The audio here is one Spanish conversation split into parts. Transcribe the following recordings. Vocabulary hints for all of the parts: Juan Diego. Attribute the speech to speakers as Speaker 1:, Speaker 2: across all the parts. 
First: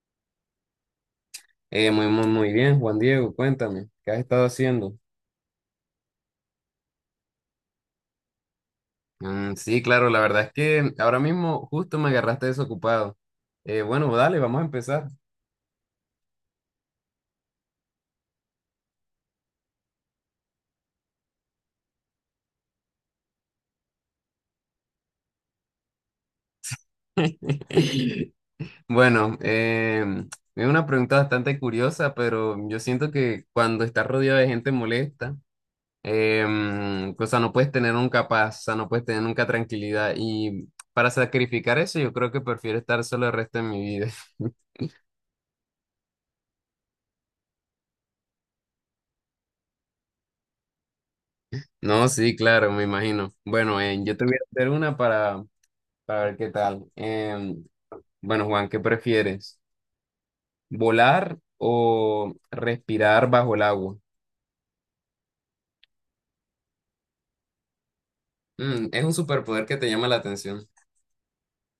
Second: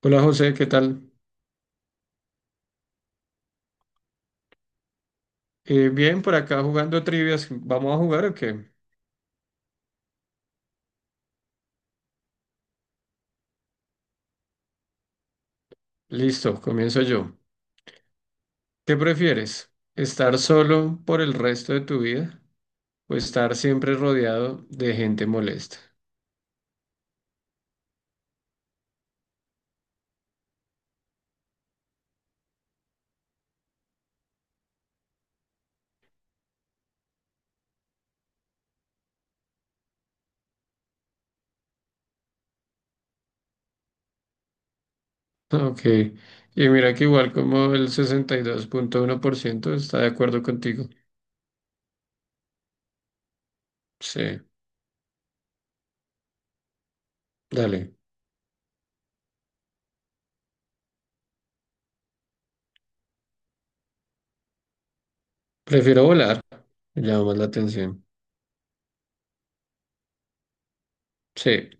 Speaker 1: Hola José, ¿qué tal?
Speaker 2: Muy, muy, muy bien, Juan Diego, cuéntame, ¿qué has estado haciendo?
Speaker 1: Bien, por acá jugando trivias. ¿Vamos a jugar o qué?
Speaker 2: Mm, sí, claro, la verdad es que ahora mismo justo me agarraste desocupado. Bueno, dale, vamos a empezar.
Speaker 1: Listo, comienzo yo. ¿Qué prefieres? ¿Estar solo por el resto de tu vida o estar siempre rodeado de gente molesta?
Speaker 2: Bueno, es una pregunta bastante curiosa, pero yo siento que cuando estás rodeado de gente molesta, o sea, no puedes tener nunca paz, o sea, no puedes tener nunca tranquilidad. Y para sacrificar eso, yo creo que prefiero estar solo el resto de mi vida.
Speaker 1: Ok, y mira que igual como el 62,1% está de acuerdo contigo.
Speaker 2: No, sí, claro, me imagino. Bueno, yo
Speaker 1: Sí,
Speaker 2: te voy a hacer una para ver qué tal.
Speaker 1: dale.
Speaker 2: Bueno, Juan, ¿qué prefieres? ¿Volar o respirar bajo el agua?
Speaker 1: Prefiero volar, me llama más la atención.
Speaker 2: Mm, es un superpoder que te llama la atención.
Speaker 1: Sí.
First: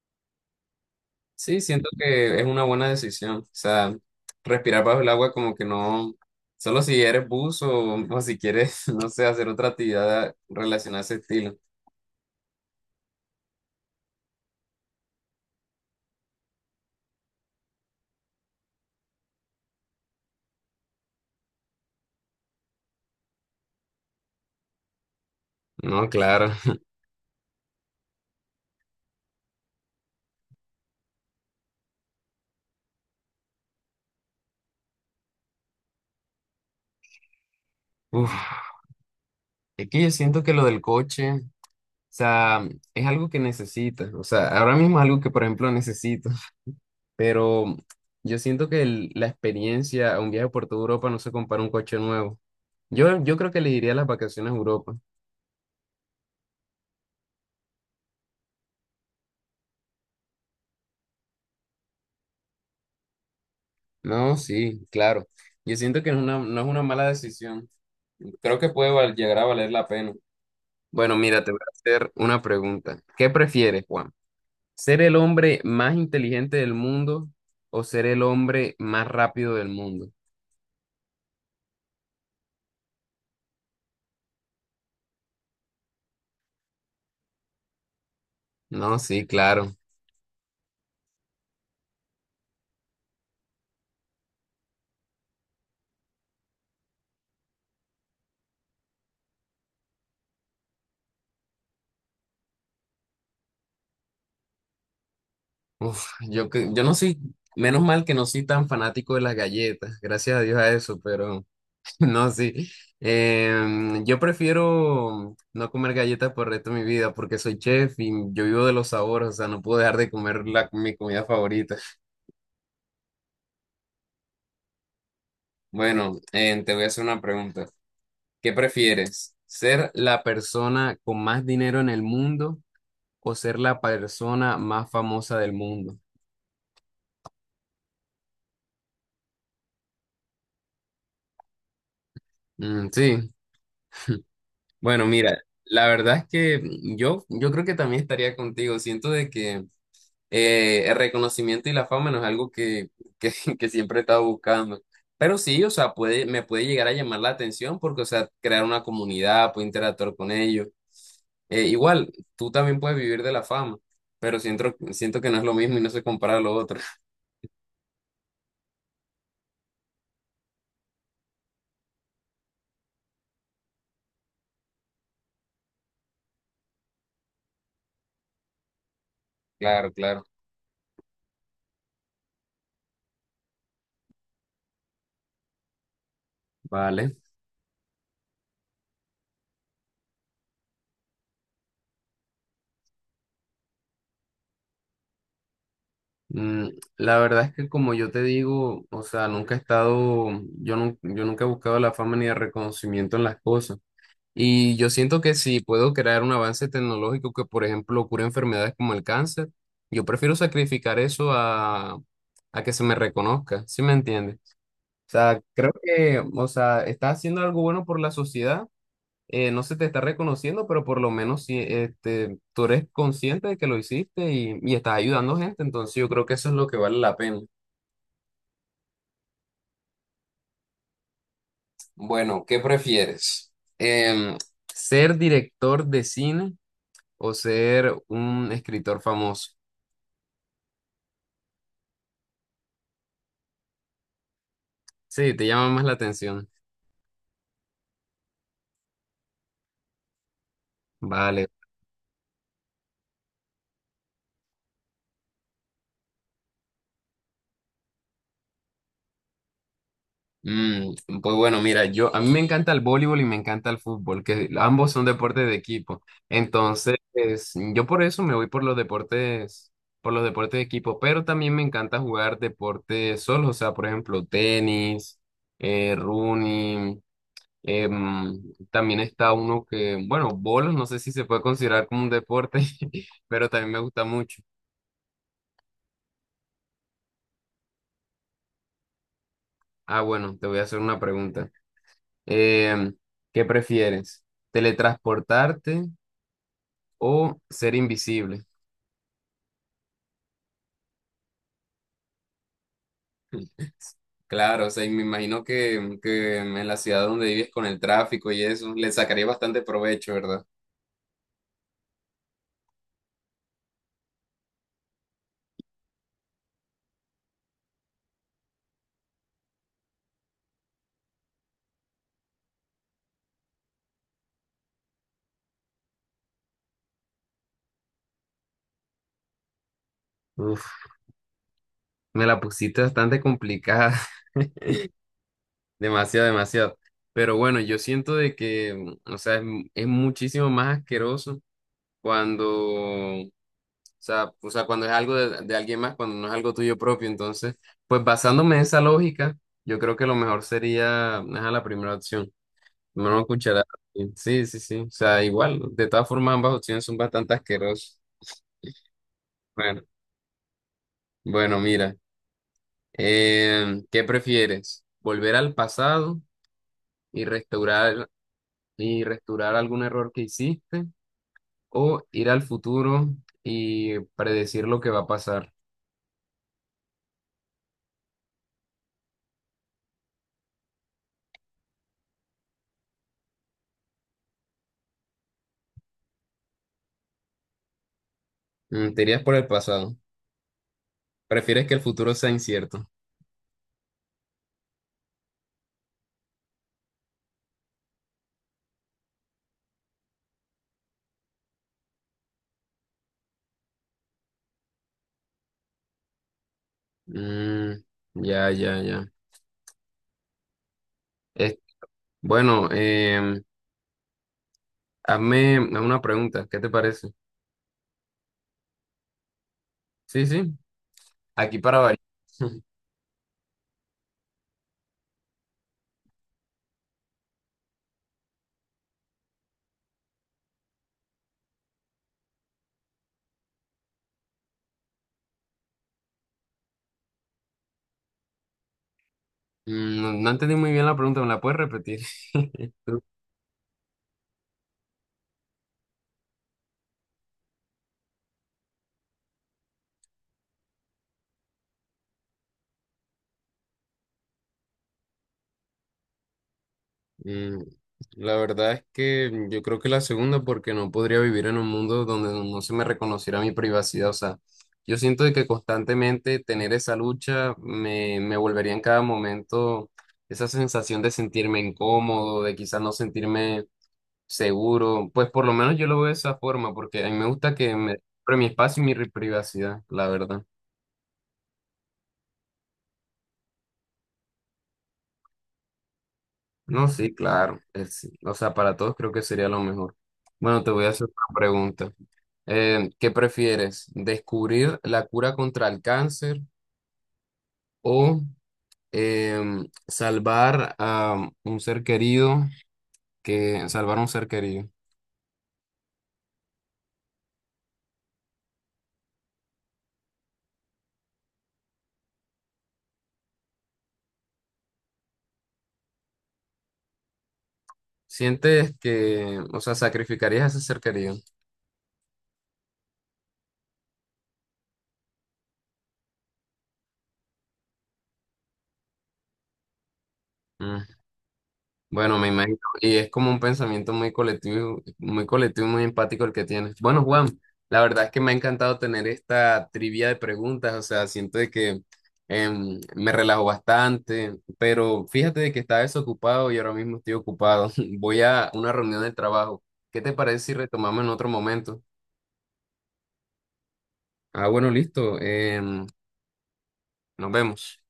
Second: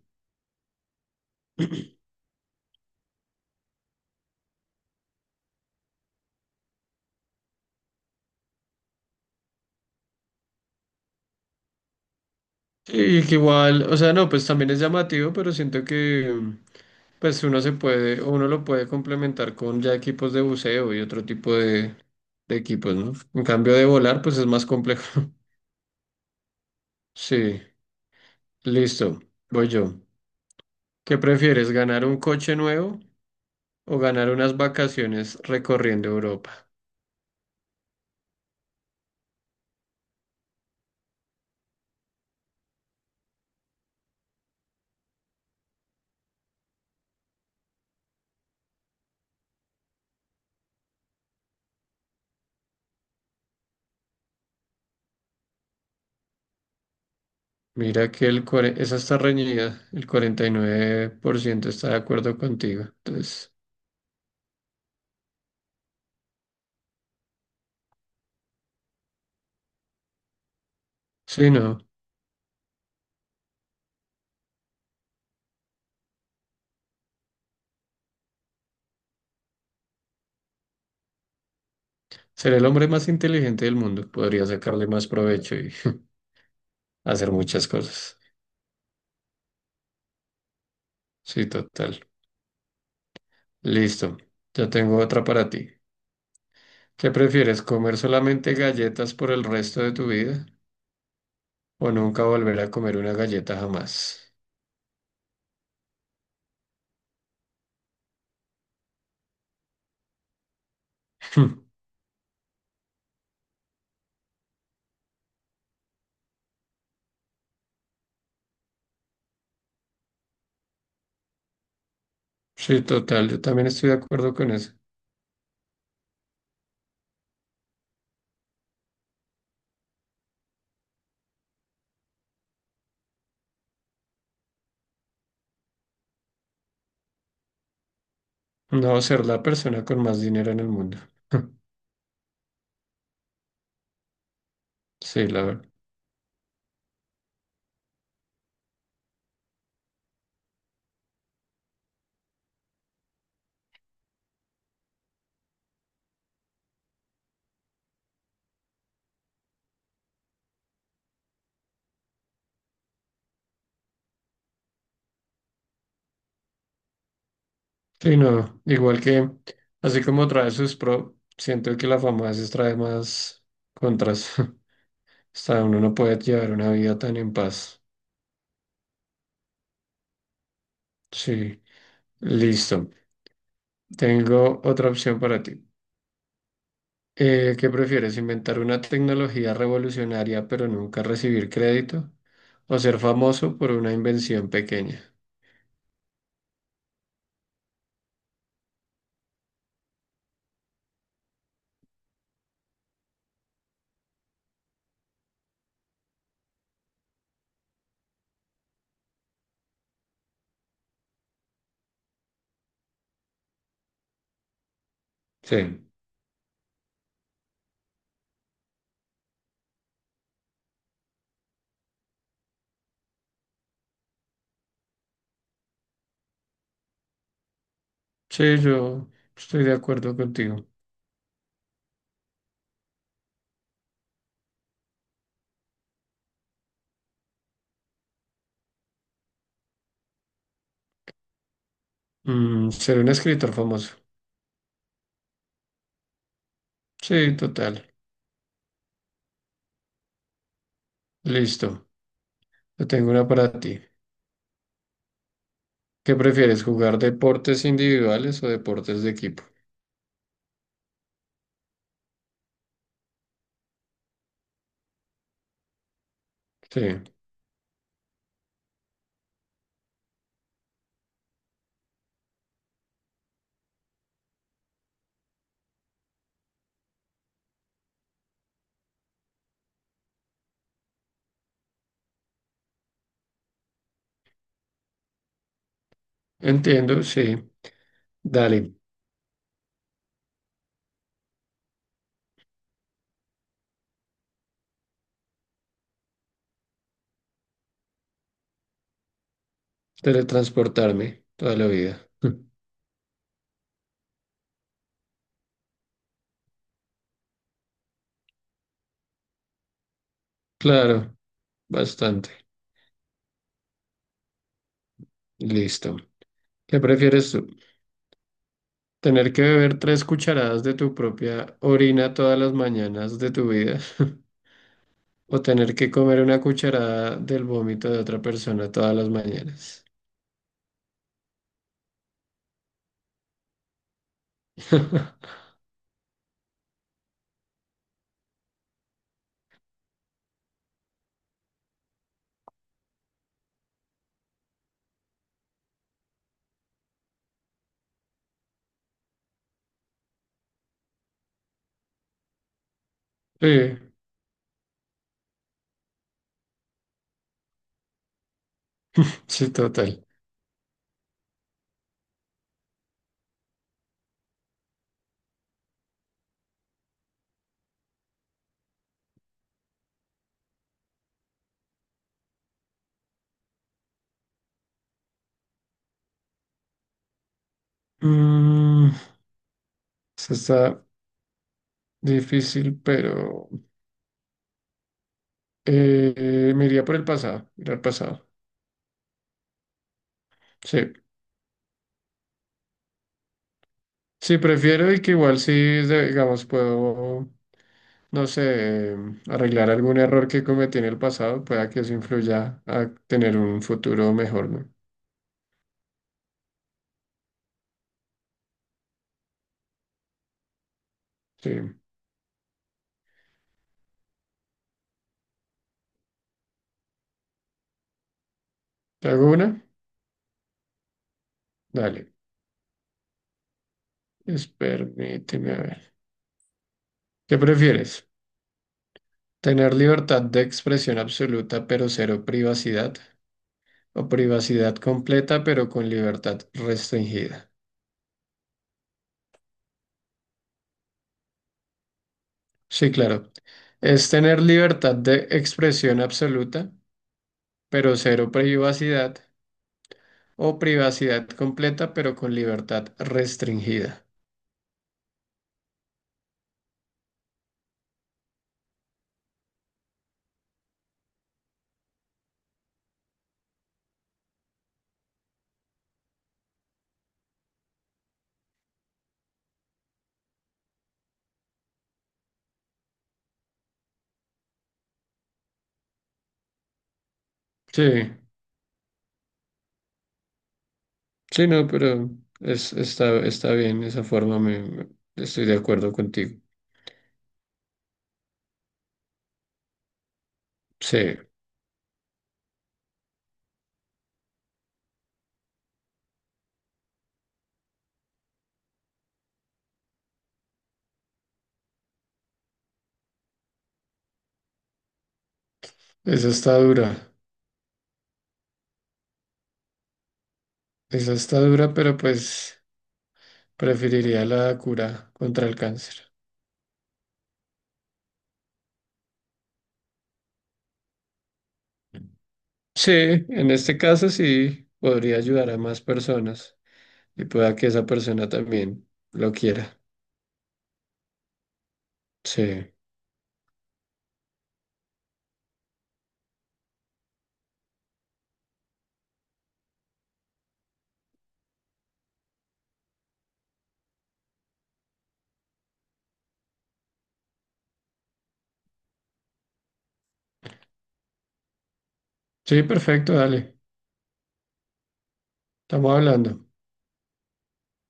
Speaker 2: Sí, siento que es una buena decisión. O sea, respirar bajo el agua como que no, solo si eres buzo o si quieres, no sé, hacer otra actividad relacionada a ese estilo.
Speaker 1: Y que igual, o sea, no, pues también es llamativo, pero siento que... Pues uno se puede, uno lo puede complementar con ya equipos de buceo y otro tipo de equipos, ¿no? En cambio de volar, pues es más complejo.
Speaker 2: No, claro.
Speaker 1: Sí, listo, voy yo. ¿Qué prefieres, ganar un coche nuevo o ganar unas vacaciones recorriendo Europa?
Speaker 2: Uf, es que yo siento que lo del coche, o sea, es algo que necesitas. O sea, ahora mismo es algo que, por ejemplo, necesito, pero yo siento que la experiencia a un viaje por toda Europa no se compara a un coche nuevo. Yo creo que le diría las vacaciones a Europa.
Speaker 1: Mira que esa está reñida, el 49% está de acuerdo contigo. Entonces,
Speaker 2: No, sí, claro. Yo siento que es una, no es una mala decisión. Creo que puede llegar a valer la pena. Bueno, mira,
Speaker 1: sí,
Speaker 2: te voy a
Speaker 1: no,
Speaker 2: hacer una pregunta. ¿Qué prefieres, Juan? ¿Ser el hombre más inteligente del mundo o ser el hombre más rápido del mundo?
Speaker 1: ser el hombre más inteligente del mundo, podría sacarle más provecho y hacer muchas cosas.
Speaker 2: No, sí, claro.
Speaker 1: Sí, total. Listo, ya tengo otra para ti. ¿Qué prefieres, comer solamente galletas por el resto de tu vida o nunca volver a comer una galleta jamás?
Speaker 2: Uf, yo, yo no soy, menos mal que no soy tan fanático de las galletas, gracias a Dios a eso, pero
Speaker 1: Hmm.
Speaker 2: no, sí. Yo prefiero no comer galletas por el resto de mi vida porque soy chef y yo vivo de los sabores, o sea, no puedo dejar de comer la, mi comida favorita.
Speaker 1: Sí, total, yo también estoy de acuerdo con eso.
Speaker 2: Bueno, te voy a hacer una pregunta. ¿Qué prefieres? ¿Ser la persona con más dinero en el mundo o ser la persona más famosa del mundo?
Speaker 1: No ser la persona con más dinero en el mundo.
Speaker 2: Mm, sí. Bueno,
Speaker 1: Sí,
Speaker 2: mira,
Speaker 1: la verdad.
Speaker 2: la verdad es que yo creo que también estaría contigo. Siento de que el reconocimiento y la fama no es algo que, que siempre he estado buscando. Pero sí, o sea, puede, me puede llegar a llamar la atención porque, o sea, crear una comunidad, puedo interactuar con ellos. Igual, tú también puedes vivir de la fama, pero siento que no es lo mismo y no se compara a lo otro.
Speaker 1: Sí, no, igual que, así como trae sus pro, siento que la fama a veces trae más contras. Hasta uno no puede llevar una vida tan en paz.
Speaker 2: Claro, claro.
Speaker 1: Sí, listo. Tengo otra opción para ti.
Speaker 2: Vale.
Speaker 1: ¿Qué prefieres? ¿Inventar una tecnología revolucionaria pero nunca recibir crédito? ¿O ser famoso por una invención pequeña?
Speaker 2: Mm, la verdad es que como yo te digo, o sea, nunca he estado, yo, yo nunca he buscado la fama ni el reconocimiento en las cosas. Y yo siento que si puedo crear un avance tecnológico que, por ejemplo, cure enfermedades como el cáncer, yo prefiero sacrificar eso a que se me reconozca, ¿sí me entiendes? O sea,
Speaker 1: Sí,
Speaker 2: creo que, o sea, estás haciendo algo bueno por la sociedad, no se te está reconociendo, pero por lo menos sí, este, tú eres consciente de que lo hiciste y estás ayudando gente, entonces yo creo que eso es lo que vale la pena.
Speaker 1: sí, yo estoy de acuerdo contigo.
Speaker 2: Bueno, ¿qué prefieres? Em, ¿Ser director de cine o ser un escritor famoso?
Speaker 1: Ser un escritor famoso.
Speaker 2: Sí, te llama más la atención.
Speaker 1: Sí, total.
Speaker 2: Vale.
Speaker 1: Listo. Yo tengo una para ti. ¿Qué prefieres? ¿Jugar deportes individuales o deportes de equipo?
Speaker 2: Mm, pues bueno, mira, yo a mí me encanta el voleibol y me encanta el fútbol, que ambos son deportes de equipo.
Speaker 1: Sí,
Speaker 2: Entonces, pues, yo por eso me voy por los deportes de equipo, pero también me encanta jugar deportes solos, o sea, por ejemplo, tenis, running, también está uno que, bueno, bolos, no sé si se puede considerar como un deporte, pero también me gusta mucho.
Speaker 1: entiendo, sí. Dale,
Speaker 2: Ah, bueno, te voy a hacer una pregunta. Em, ¿Qué prefieres? ¿Teletransportarte o ser invisible?
Speaker 1: teletransportarme toda la vida.
Speaker 2: Claro, o sea, y me imagino que en la ciudad donde vives con el tráfico y eso, le sacaría bastante provecho, ¿verdad?
Speaker 1: Claro, bastante. Listo. ¿Qué prefieres tú? Tener que beber tres cucharadas de tu propia orina todas las mañanas de tu vida. O tener que comer una cucharada del vómito de otra persona todas las mañanas.
Speaker 2: Uf, me la pusiste bastante complicada, demasiado, demasiado. Pero bueno, yo siento de que, mm, o sea, es, es muchísimo más asqueroso cuando, o sea, cuando es algo de alguien más, cuando no es algo tuyo propio. Entonces, pues basándome en esa lógica, yo creo que lo mejor sería, a la primera opción. Una
Speaker 1: Sí,
Speaker 2: cucharada. Sí, sí, sí. O sea, igual. De todas formas, ambas opciones son bastante asquerosas.
Speaker 1: sí,
Speaker 2: Bueno,
Speaker 1: total.
Speaker 2: bueno, mira, ¿qué prefieres? ¿Volver al pasado y restaurar algún error que hiciste? ¿O ir al futuro y predecir lo que va a pasar?
Speaker 1: Mm, eso está difícil, pero me iría por el pasado, ir al pasado.
Speaker 2: Mm, te irías por el pasado.
Speaker 1: Sí.
Speaker 2: ¿Prefieres que el futuro sea incierto?
Speaker 1: Sí, prefiero y que igual sí, digamos, puedo, no sé, arreglar algún error que cometí en el pasado, pueda que eso influya a tener un futuro mejor, ¿no?
Speaker 2: Mm, ya, ya, ya.
Speaker 1: Sí.
Speaker 2: Es- bueno, hazme una pregunta. ¿Qué te parece?
Speaker 1: ¿Te hago una?
Speaker 2: Sí, sí. Aquí para variar.
Speaker 1: Dale. Permíteme a ver. ¿Qué prefieres? ¿Tener libertad de expresión absoluta pero cero privacidad? ¿O privacidad completa pero con libertad restringida?
Speaker 2: Mm, no, no entendí muy bien la pregunta, ¿me la puedes repetir?
Speaker 1: Sí, claro. Es tener libertad de expresión absoluta pero cero privacidad. O privacidad completa, pero con libertad restringida.
Speaker 2: Mm, la verdad es que yo creo que la segunda, porque no podría vivir en un mundo donde no se me reconociera mi privacidad. O sea, yo siento de que constantemente tener esa lucha me, me volvería en cada momento esa sensación de sentirme incómodo, de quizás no sentirme seguro. Pues por lo menos yo lo veo de esa forma, porque a mí me gusta que
Speaker 1: Sí,
Speaker 2: me... Pero mi espacio y mi privacidad, la verdad.
Speaker 1: sí, no, pero está bien esa forma, estoy de acuerdo contigo.
Speaker 2: No, sí, claro. O sea, para todos creo que sería lo mejor. Bueno, te voy a hacer
Speaker 1: Sí,
Speaker 2: una pregunta. ¿Qué prefieres? ¿Descubrir la cura contra el cáncer o salvar a un ser querido que salvar a un ser querido?
Speaker 1: esa está dura, esa está dura, pero pues preferiría la cura contra el cáncer.
Speaker 2: ¿Sientes que, o sea, sacrificarías a ese ser querido?
Speaker 1: Sí, en este caso sí, podría ayudar a más personas y pueda que esa persona también lo quiera.
Speaker 2: Bueno, me imagino.
Speaker 1: Sí,
Speaker 2: Y es como un pensamiento muy colectivo y muy empático el que tienes. Bueno, Juan, la verdad es que me ha encantado tener esta trivia de preguntas. O sea, siento de que me relajo bastante, pero fíjate de que estaba desocupado y ahora mismo estoy ocupado. Voy a una reunión del trabajo. ¿Qué te parece si retomamos en otro momento?
Speaker 1: sí, perfecto, dale,
Speaker 2: Ah, bueno, listo.
Speaker 1: estamos hablando.
Speaker 2: Nos vemos.